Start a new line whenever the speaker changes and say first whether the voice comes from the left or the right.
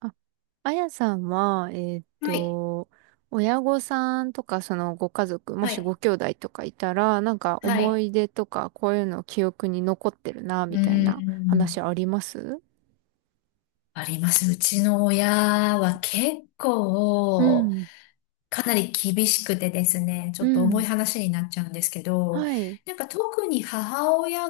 right: あ、あやさんは、
left: はい、
right: 親御さんとか、そのご家族、も
left: は
right: しご
left: い、
right: 兄弟とかいたら、なんか
left: は
right: 思
left: い。
right: い出とか、こういうの記憶に残ってるな、
left: う
right: み
left: ー
right: たいな
left: ん、
right: 話あります？
left: あります。うちの親は結
right: う
left: 構、
right: ん、
left: かなり厳しくてですね、ち
right: う
left: ょっと重
right: ん、
left: い話になっちゃうんですけど、
right: はい。
left: なんか特に母親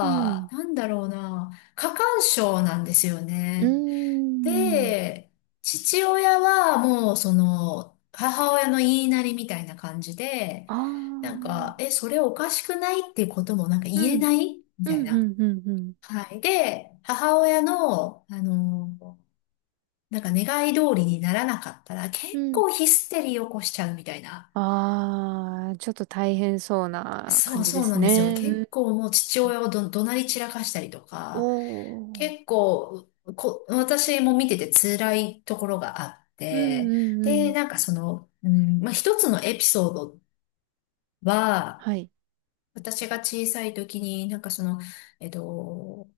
right: うん、
left: なんだろうな、過干渉なんですよ
right: うー
left: ね。
right: ん、
left: で、父親はもうその、母親の言いなりみたいな感じで、
right: あ
left: なんか、
right: ー、
left: え、それおかしくないっていうこともなんか言
right: う
left: え
right: ん、
left: ないみ
right: う
left: たい
right: ん、
left: な。
right: うん、うん、
left: はい。で、母親の、なんか願い通りにならなかったら結
right: うん、うん。
left: 構ヒステリー起こしちゃうみたいな。
right: あー、ちょっと大変そうな
left: そ
right: 感
left: う
right: じで
left: そう
right: す
left: なんですよ。
right: ね。う
left: 結
right: ん。
left: 構もう父親を怒鳴り散らかしたりと
right: お
left: か、結
right: ー。
left: 構、私も見てて辛いところがあっ
right: うん、
left: て、
right: うん、う
left: で、な
right: ん。
left: んかその、うん、まあ、一つのエピソードは、
right: は
left: 私が小さい時に、なんかその、えっと、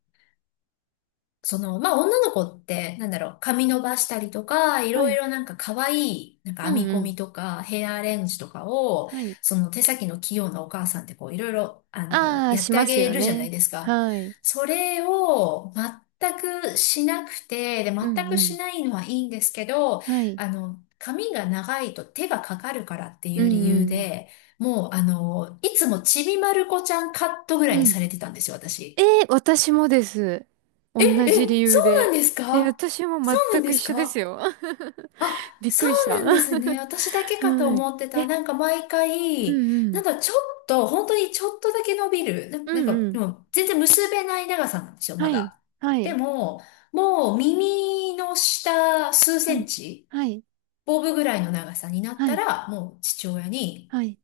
left: その、まあ、女の子って、なんだろう、髪伸ばしたりとか、いろい
right: い。
left: ろなんか可愛い、なんか
right: う
left: 編
right: ん
left: み
right: う
left: 込
right: ん。
left: みとか、ヘアアレンジとかを、
right: はい。
left: その手先の器用なお母さんってこう、いろいろ、
right: ああ、
left: やっ
right: し
left: て
right: ま
left: あ
right: す
left: げ
right: よ
left: るじゃない
right: ね。
left: ですか。
right: はい。
left: それを全くしなくて、で、
right: う
left: 全
right: ん
left: く
right: うん。
left: しないのはいいんですけど、
right: はい。
left: 髪が長いと手がかかるからってい
right: う
left: う理由
right: ん
left: で、もう、いつもちびまる子ちゃんカットぐら
right: う
left: い
right: ん。
left: に
right: うん。
left: されてたんですよ、
right: え
left: 私。
right: ー、私もです。
left: え、
right: 同じ理
left: え、そ
right: 由
left: うな
right: で。
left: んです
right: えー、
left: か？
right: 私も
left: そうな
right: 全
left: んで
right: く一
left: す
right: 緒です
left: か？
right: よ。
left: あ、
right: びっ
left: そ
right: くりし
left: う
right: た。
left: なんで
right: は
left: すね。私だけかと思って
right: い。
left: た。
right: え、
left: なんか毎
right: う
left: 回、
right: んう
left: な
right: ん。
left: んかちょっと、本当にちょっとだけ伸びる。
right: う
left: なん
right: ん
left: か、
right: う
left: も
right: ん。
left: う全然結べない長さなんですよ、ま
right: はい。
left: だ。
right: は
left: で
right: い。
left: も、もう耳の下数セ
right: は
left: ン
right: い。
left: チ、
right: はい。
left: ボブぐらいの長さになっ
right: は
left: た
right: い。
left: ら、もう父親に、
right: はい。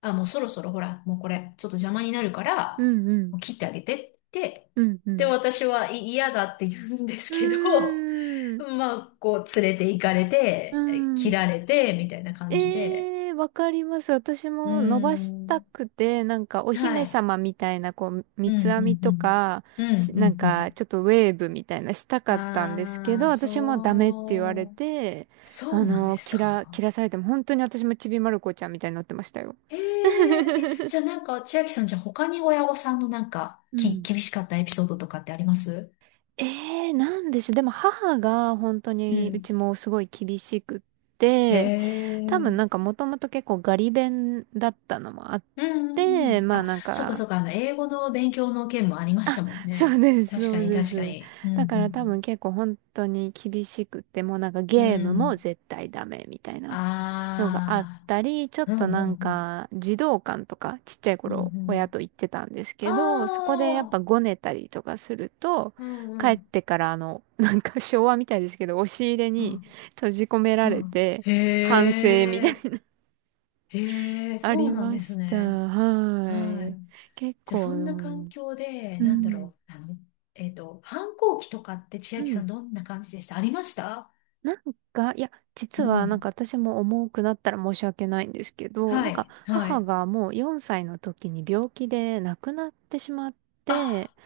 left: あ、もうそろそろほら、もうこれ、ちょっと邪魔になるか
right: う
left: ら、
right: んうん。
left: もう切ってあげてって言って、
right: うんう
left: で、
right: ん。
left: 私はい嫌だって言うんですけ
right: う
left: ど、
right: ーん。
left: まあ、こう、連れて行かれ
right: うー
left: て、切
right: ん。
left: られて、みたいな感じで。
right: ええ、わかります。私
left: うー
right: も伸ばした
left: ん。
right: くて、なんかお
left: は
right: 姫
left: い。
right: 様みたいな、こう、
left: う
right: 三
left: ん、う
right: つ編み
left: ん、
right: と
left: うん。
right: か、
left: う
right: し、
left: ん、う
right: なん
left: ん、う
right: か
left: ん。
right: ちょっとウェーブみたいなしたかったんですけ
left: あ
right: ど、
left: あ、
right: 私もダメって言われ
left: そう。
right: て、
left: そうなんです
right: 切ら、
left: か？
right: 切らされても、本当に私もちびまる子ちゃんみたいになってましたよ。
left: ええ、え、じゃあなんか、千秋さん、じゃあ他に親御さんのなんか、
right: うん。
left: 厳しかったエピソードとかってあります？
right: ええ、なんでしょう。でも母が本当
left: う
right: にう
left: ん。
right: ちもすごい厳しくっ
left: へ
right: て、
left: え。
right: 多
left: う
right: 分
left: ん
right: なんかもともと結構ガリ勉だったのもあっ
left: うんう
right: て、
left: ん。
right: まあ
left: あ、
right: なん
left: そっか
right: か、
left: そっか、英語の勉強の件もありまし たもん
right: そう
left: ね。
right: です、
left: 確
right: そ
left: か
right: う
left: に
right: で
left: 確か
right: す。
left: に。う
right: だから多分
left: ん
right: 結構本当に厳しくて、もうなんか
left: うんう
right: ゲー
left: ん。
right: ム
left: う
right: も
left: ん、
right: 絶対ダメみたいなのがあっ
left: あ
right: たり、ちょっ
left: あ、うん
right: と
left: う
right: なん
left: んうん、
right: か児童館とかちっちゃい
left: うん
right: 頃
left: う
right: 親
left: ん。
right: と行ってたんですけど、そこ
left: あ
right: でやっ
left: あ、
right: ぱごねたりとかすると、
left: うんう
right: 帰っ
left: ん、
right: てからなんか昭和みたいですけど、押し入れ
left: う
right: に
left: ん、
right: 閉じ込め
left: う
right: られ
left: ん。
right: て、
left: へ
right: 反省みたい
left: え、
right: な、
left: へえ、
right: あ
left: そう
right: り
left: なん
right: ま
left: です
right: した。
left: ね。
right: は
left: はい。
right: い。結
left: じゃあ、
right: 構、
left: そんな環境で、
right: う
left: なんだ
right: ん。
left: ろう、反抗期とかって千
right: う
left: 秋さ
right: ん。
left: んどんな感じでした？ありました？
right: なんか、いや、実
left: う
right: はなん
left: ん。
right: か私も重くなったら申し訳ないんですけど、
left: は
right: なんか
left: い、は
right: 母
left: い。
right: がもう4歳の時に病気で亡くなってしまって、
left: あ、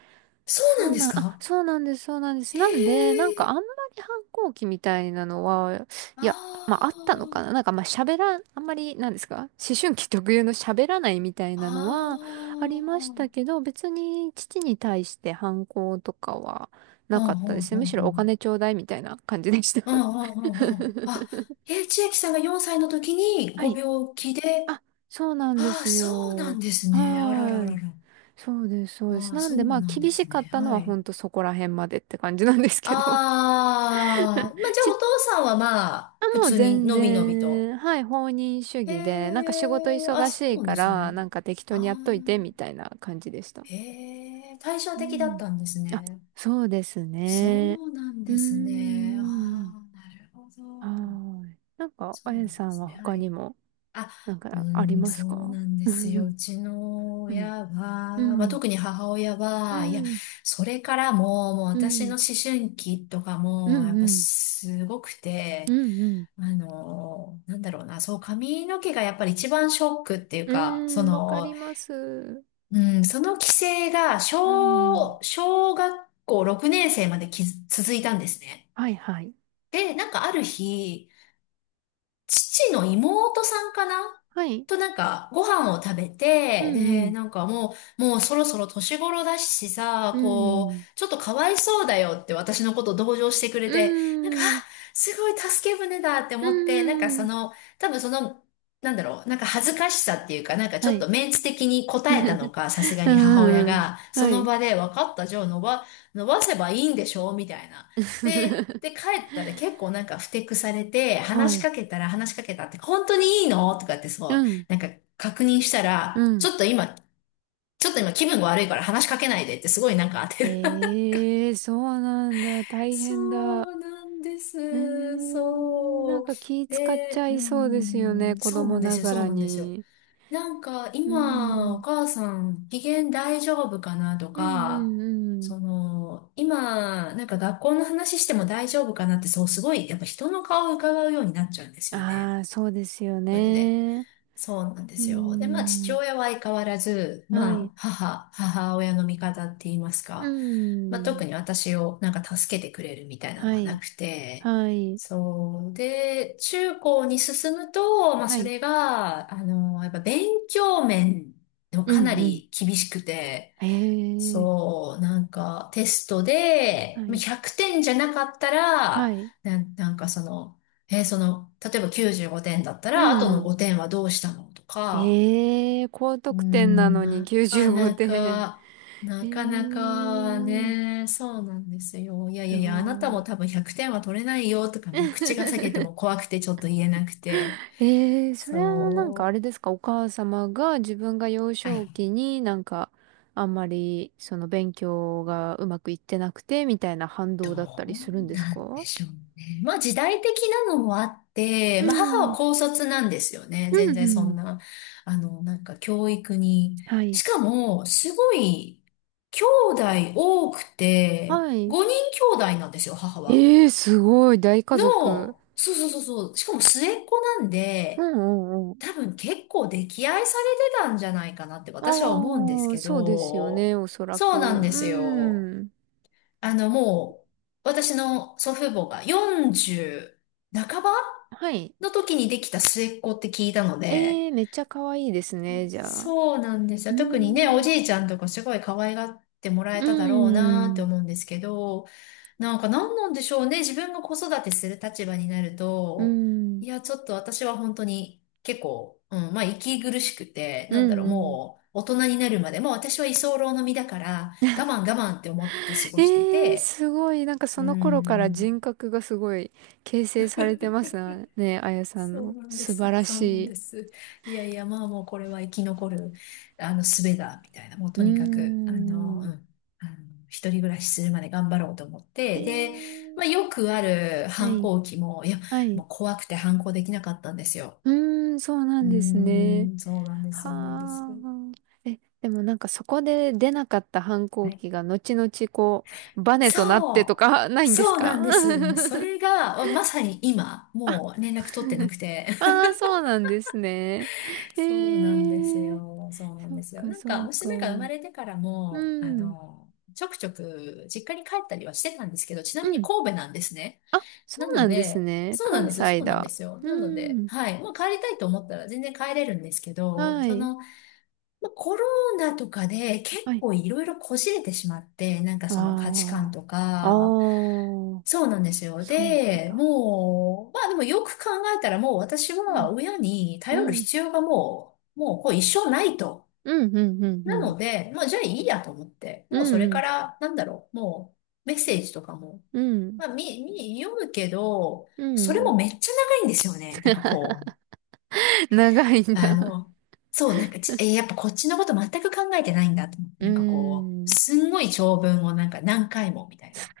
left: そうな
right: そ
left: ん
right: う
left: です
right: なん、あ、
left: か？
right: そうなんです、そうなんです。
left: へ
right: なんで、なんかあん
left: え、
right: まり反抗期みたいなのは、いや、まああ
left: あ
right: ったのかな。なんかまあ喋らん、あんまり、なんですか、思春期特有の喋らないみたい
left: あ、
right: なのはあり
left: ああ、
right: まし
left: う
right: た
left: ん
right: けど、別に父に対して反抗とかはな
left: うん
right: かったで
left: うん
right: すね。むしろ
left: う
right: お
left: ん。
right: 金ちょうだいみたいな感じでした。
left: うんうんうんうん。あ、え、千秋さんが4歳の時に
right: は
left: ご
right: い。
left: 病気で、
right: あ、そうなんで
left: ああ、
right: す
left: そうな
right: よ。
left: んです
right: は
left: ね。あらら
right: ー
left: ら
right: い。
left: ら。
right: そうです、そうで
left: あ
right: す。
left: あ、
right: なん
left: そ
right: で、ま
left: う
right: あ、
left: なんで
right: 厳し
left: す
right: か
left: ね。
right: ったの
left: は
right: は、
left: い。
right: ほんとそこら辺までって感じなんです
left: あ
right: けど。
left: あ、まあ、じゃあお父さんはまあ、
right: あ、
left: 普
right: もう
left: 通に
right: 全
left: のびのびと。
right: 然、はい、放任主
left: へ
right: 義で、なんか仕事
left: え、あ、
right: 忙し
left: そう
right: い
left: なん
right: か
left: です
right: ら、
left: ね。
right: なんか適当
left: あ
right: にやっ
left: あ、
right: といて、みたいな感じでした。
left: へえ、対照
right: う
left: 的だっ
right: ん。
left: たんです
right: あ、
left: ね。
right: そうです
left: そ
right: ね。
left: うなん
right: うー
left: ですね。あ
right: ん。
left: あ、なるほ
right: は
left: ど。
right: ーい。なんか、あ
left: そう
right: や
left: なん
right: さ
left: で
right: ん
left: す
right: は
left: ね。は
right: 他に
left: い。
right: も、
left: あ、
right: なん
left: うー
right: かあり
left: ん、
right: ま
left: そ
right: す
left: うな
right: か？
left: ん で
right: う
left: すよ。
right: ん。
left: うちの
right: うん。
left: 親
right: う
left: は、まあ、
right: ん。
left: 特に母親
right: う
left: は、いや、
right: ん。
left: それからも、もう
right: う
left: 私の
right: ん。
left: 思春期とか
right: う
left: も、や
right: ん。
left: っぱ
right: うん。
left: すごく
right: う
left: て、
right: ん。うん。
left: なんだろうな、そう、髪の毛がやっぱり一番ショックっていう
right: う
left: か、そ
right: ーん、わか
left: の、
right: ります。
left: うん、その規制が、
right: うん。
left: 小学校6年生まできず続いたんですね。
right: はいはい。
left: で、なんかある日、父の妹さんかな
right: はい。
left: となんか、ご飯を食べ
right: う
left: て、
right: んう
left: で、
right: ん。
left: なんかもう、もうそろそろ年頃だしさ、
right: うんう
left: こ
right: ん。
left: う、ちょっとかわいそうだよって私のこと同情してく
right: う
left: れて、なんか、あ、
right: ーん、う
left: すごい助け舟だって
right: ー
left: 思って、なんかそ
right: ん、
left: の、多分その、なんだろう、なんか恥ずかしさっていうか、なんかち
right: は
left: ょっ
right: い。
left: とメンツ的に答えたの
right: う
left: か、さすがに母親
right: ーん、
left: が、そ
right: は
left: の
right: い。
left: 場で分かった、じゃあ伸ばせばいいんでしょみたいな。で、帰ったら結構なんかふてくされて、
right: は
left: 話し
right: い。
left: かけたら話しかけたって、本当にいいのとかってそ
right: う
left: う、
right: ん、
left: なんか確認した
right: う
left: ら、
right: ん。
left: ちょっと今気分が悪いから話しかけないでってすごいなんか当てる。
right: ええー、そうなんだ。大
left: そ
right: 変だ。
left: うなんで
right: ええ
left: す。
right: ー、なん
left: そう。
right: か気使っち
left: で、
right: ゃ
left: う
right: いそうですよね。
left: ん、
right: 子
left: そうな
right: 供
left: んで
right: な
left: すよ、
right: が
left: そう
right: ら
left: なんですよ。
right: に。
left: なんか
right: う
left: 今お
right: ん、
left: 母さん機嫌大丈夫かなと
right: うん、う
left: か、
right: ん、うん。
left: その今なんか学校の話しても大丈夫かなってそうすごいやっぱ人の顔を伺うようになっちゃうんですよね。
right: ああ、そうですよ
left: それで。
right: ね。
left: そうなんで
right: う
left: すよ。で、まあ、父
right: ん、
left: 親は相変わらず、
right: は
left: ま
right: い。
left: あ、母親の味方って言います
right: う
left: か、まあ、特
right: ん、
left: に私をなんか助けてくれるみたいなの
right: は
left: はな
right: い、
left: くて、
right: はい、
left: そう。で、中高に進むと、まあ、
right: は
left: そ
right: い。
left: れが、やっぱ勉強面でも
right: う
left: かな
right: ん、うん。
left: り厳しくて、
right: ええー、
left: そう、なんかテストで、
right: は
left: まあ
right: い。
left: 100点じゃなかった
right: は
left: ら、
right: い。
left: なんかその、例えば95点だった
right: う
left: ら、あと
right: んう
left: の
right: ん。
left: 5点はどうしたのとか、
right: ええ、高
left: うー
right: 得点な
left: ん、
right: のに95点。え
left: なかなか
right: え、
left: ね、そうなんですよ。いやいや
right: す
left: いや、あなた
right: ご
left: も
right: い。
left: 多分100点は取れないよとか、もう口が裂けて も怖くてちょっと言えなくて、
right: ええ、それはなんかあ
left: そ
right: れですか、お母様が自分が幼
left: う。は
right: 少
left: い、
right: 期になんかあんまりその勉強がうまくいってなくてみたいな反
left: ど
right: 動だったりするん
left: う
right: です
left: なんで
right: か？
left: しょうね。まあ時代的なのもあって、
right: う
left: まあ母は
right: ん。
left: 高卒なんですよね。
right: う
left: 全
right: んう
left: 然そん
right: ん。
left: な、なんか教育に。
right: はい。
left: しかも、すごい、兄弟多くて、
right: はい。
left: 5人兄弟なんですよ、母は。
right: ええ、すごい、大家族。
left: そうそうそうそう、しかも末っ子なん
right: う
left: で、
right: んうん、
left: 多分結構溺愛されてたんじゃないかなって私は思うんです
right: ああ、
left: け
right: そうですよね、
left: ど、
right: おそら
left: そ
right: く。
left: うなんですよ。
right: うん。
left: もう、私の祖父母が40半ば
right: はい。
left: の時にできた末っ子って聞いたので、
right: ええ、めっちゃ可愛いですね、じゃあ。
left: そうなんですよ。
right: う
left: 特にね、お
right: ん。
left: じいちゃんとかすごい可愛がってもらえ
right: う
left: ただろうなって
right: ん。
left: 思うんですけど、なんか何なんでしょうね。自分が子育てする立場になる
right: う
left: と、
right: ん。
left: いや、ちょっと私は本当に結構、うん、まあ息苦しくて、
right: う
left: なんだ
right: ん
left: ろう、
right: うん。
left: もう大人になるまでもう私は居候の身だから、我慢我慢って思って過ごして
right: ええ、
left: て、
right: すごい。なんかそ
left: う
right: の頃から
left: ん。
right: 人格がすごい形成されてますね、あやさん
left: そう
right: の。
left: なんで
right: 素晴
left: す。
right: ら
left: そ
right: し
left: うなんで
right: い。
left: す。いやいや、まあもうこれは生き残る、術だ、みたいな。もう
right: うー
left: とにかく、う
right: ん。
left: ん。あの、一人暮らしするまで頑張ろうと思っ
right: え
left: て。で、まあ
right: え、
left: よくある
right: は
left: 反
right: い。
left: 抗期も、いや、
right: はい。
left: もう怖くて反抗できなかったんですよ。
right: うーん、そうな
left: うー
right: んですね。
left: ん、そうなんです、
right: は
left: そうなんです。
right: あ。え、でもなんかそこで出なかった反抗
left: はい。
right: 期が後々こう、バネとなってと
left: そ
right: か、 な
left: う、
right: いんです
left: そうな
right: か？
left: ん です。もうそれが、まさに今、
right: あ、
left: もう連絡取ってなくて。
right: あー、そうなんですね。え
left: そうなんです
right: ー、
left: よ。そうなん
right: そっ
left: ですよ。
right: か
left: なんか、
right: そっか。
left: 娘が生ま
right: う
left: れてからも、
right: ん、
left: ちょくちょく実家に帰ったりはしてたんですけど、ちな
right: う
left: みに
right: ん。
left: 神戸なんですね。
right: あ、そ
left: な
right: う
left: の
right: なんです
left: で、
right: ね。
left: そうなん
right: 関
left: ですよ。
right: 西
left: そうなんで
right: だ。
left: すよ。
right: う
left: なので、
right: ん。
left: はい。まあ、帰りたいと思ったら全然帰れるんですけど、
right: は
left: そ
right: い。
left: の、まあ、コロナとかで結
right: はい。
left: 構いろいろこじれてしまって、なんかその価値観
right: あ
left: と
right: あ。ああ、
left: か、そうなんですよ。
right: そうなん
left: で、
right: だ。
left: もう、まあでもよく考えたらもう私
right: うん。
left: は親に
right: う
left: 頼る
right: ん。
left: 必要がもう、もうこう一生ないと。
right: うん、うん、うん、う
left: な
right: ん。
left: ので、もうじゃあいいやと思って、
right: う
left: もうそれ
right: ん、う
left: か
right: ん。
left: ら、なんだろう、もうメッセージとかも、
right: うん
left: まあ読むけど、
right: う
left: それ
right: ん。
left: もめっちゃ長いんですよね。なんかこう、
right: 長いん
left: あ
right: だ。
left: の、そう、なんかち、えーやっぱこっちのこと全く考えてないんだと思って、
right: う
left: なんかこう、
right: ん。
left: すんごい長文をなんか何回もみたいな。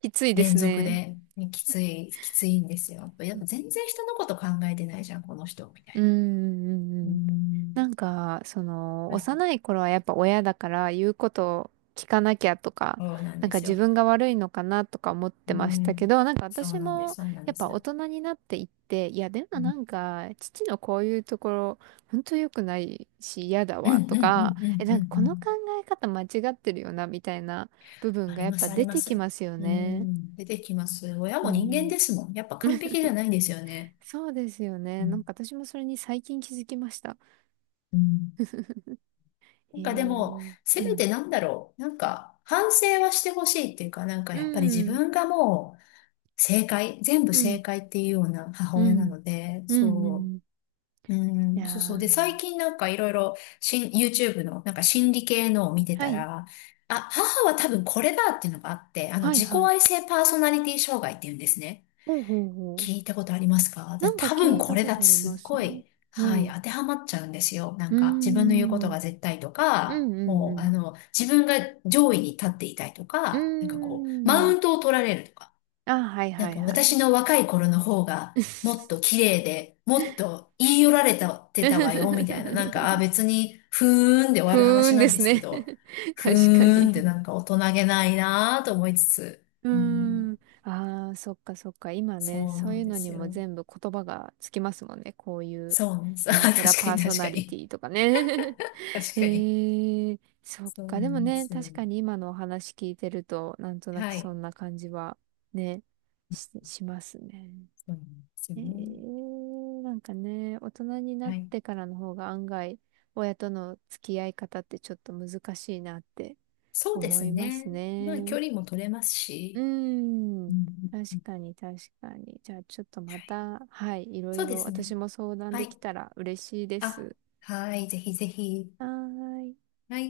right: きついで
left: 連
right: す
left: 続
right: ね。
left: で、ね、きつい、きついんですよ。やっぱ全然人のこと考えてないじゃん、この人、みた
right: うん
left: い
right: うんう
left: な。う
right: んうん、な
left: ん。
right: んか、その、
left: はい。
right: 幼い頃はやっぱ親だから言うことを聞かなきゃとか、
left: そうなん
right: なん
left: で
right: か
left: す
right: 自
left: よ。
right: 分が悪いのかなとか思っ
left: う
right: てましたけ
left: ん。
right: ど、なんか
left: そう
right: 私
left: なんです、
right: も
left: そうなん
right: や
left: で
right: っぱ
left: す。
right: 大人になっていって、いやでも
left: う
right: な
left: ん、
right: んか、父のこういうところ、ほんと良くないし嫌だ
left: うん、う
right: わ
left: ん、
right: と
left: う
right: か、
left: ん、
right: え、
left: うん、
right: な
left: う
right: んかこの考
left: ん。
right: え方間違ってるよなみたいな部分
left: あ
right: が
left: り
right: やっ
left: ま
right: ぱ
left: す、あ
right: 出
left: りま
right: てき
left: す。
right: ますよ
left: う
right: ね。
left: ん。出てきます。親
right: う
left: も人間
right: ん。
left: ですもん。やっぱ完璧 じゃないんですよね。
right: そうですよ
left: う
right: ね。なん
left: ん。
right: か私もそれに最近気づきました。
left: うん。な
right: へ
left: ん
right: え。う
left: かでも、せめ
right: ん。
left: てなんだろう。なんか、反省はしてほしいっていうか、なんか
right: う
left: やっぱり自
right: ん。
left: 分がもう、正解、全部
right: うん。
left: 正解っていうような母
right: う
left: 親な
right: ん。
left: ので、
right: うん。う
left: そ
right: ん、
left: う、う
right: い
left: ん、
right: や
left: そうそう。で、最
right: ー。
left: 近なんかいろいろ、YouTube のなんか心理系のを見て
right: は
left: た
right: い。
left: ら、あ、母は多分これだっていうのがあって、
right: はい
left: 自己
right: はい。
left: 愛性パーソナリティ障害っていうんですね。
right: ほうほうほう。
left: 聞いたことありますか？で、
right: なんか
left: 多
right: 聞
left: 分
right: い
left: こ
right: た
left: れ
right: こ
left: だっ
right: と
left: て
right: ありま
left: すっ
right: す
left: ご
right: ね。
left: い、
right: は
left: はい、
right: い。
left: 当てはまっちゃうんですよ。な
right: う
left: ん
right: ー
left: か、自分の言うこと
right: ん。
left: が絶対と
right: うん
left: か、
right: う
left: もう、
right: んう
left: 自分が上位に立っていたいとか、なんかこう、マ
right: ん。うー
left: ウン
right: ん。
left: トを取られるとか。
right: あ、はい
left: な
right: は
left: ん
right: い
left: か
right: は
left: 私
right: い。
left: の若い頃の方がもっと綺麗で、もっと言い寄られたってたわよ、みたいな。なんか、あ、別に、ふーんで終
right: ふ
left: わる
right: ー
left: 話
right: ん
left: な
right: で
left: んで
right: す
left: すけ
right: ね。
left: ど、ふ
right: 確か
left: ーんって
right: に、
left: なんか大人げないなぁと思いつつ、
right: う
left: うん、
right: ーん。ああ、そっかそっか。今ね、
left: そう
right: そ
left: な
right: う
left: ん
right: いう
left: で
right: のに
left: す
right: も
left: よ。
right: 全部言葉がつきますもんね。こういう、
left: そうなんです。あ、
right: なん
left: 確
right: ちゃら
left: か
right: パー
left: に
right: ソ
left: 確
right: ナ
left: か
right: リテ
left: に。
right: ィとかね。
left: 確
right: え
left: かに。
right: ー、そっ
left: そうな
right: か。でも
left: んで
right: ね、
left: すよ。
right: 確かに今のお話聞いてると、なんとなく
left: は
right: そ
left: い。
right: んな感じは、ね、し、しますね。
left: そうなんですよ
right: え
left: ね。
right: ー、なんかね、大人になっ
left: はい。
right: てからの方が案外、親との付き合い方ってちょっと難しいなって
left: そうで
right: 思
left: す
right: います
left: ね。まあ、距
right: ね。
left: 離も取れます
right: うー
left: し。う
right: ん。
left: ん、うん、
right: 確
left: うん、
right: かに、確かに。じゃあ、ちょっとま
left: はい。
right: た、はい、いろ
left: そ
right: い
left: うで
right: ろ
left: すね。
right: 私も相談
left: は
right: でき
left: い。
right: たら嬉しいで
left: あ、
right: す。
left: はい、ぜひぜひ。
right: はーい。
left: はい。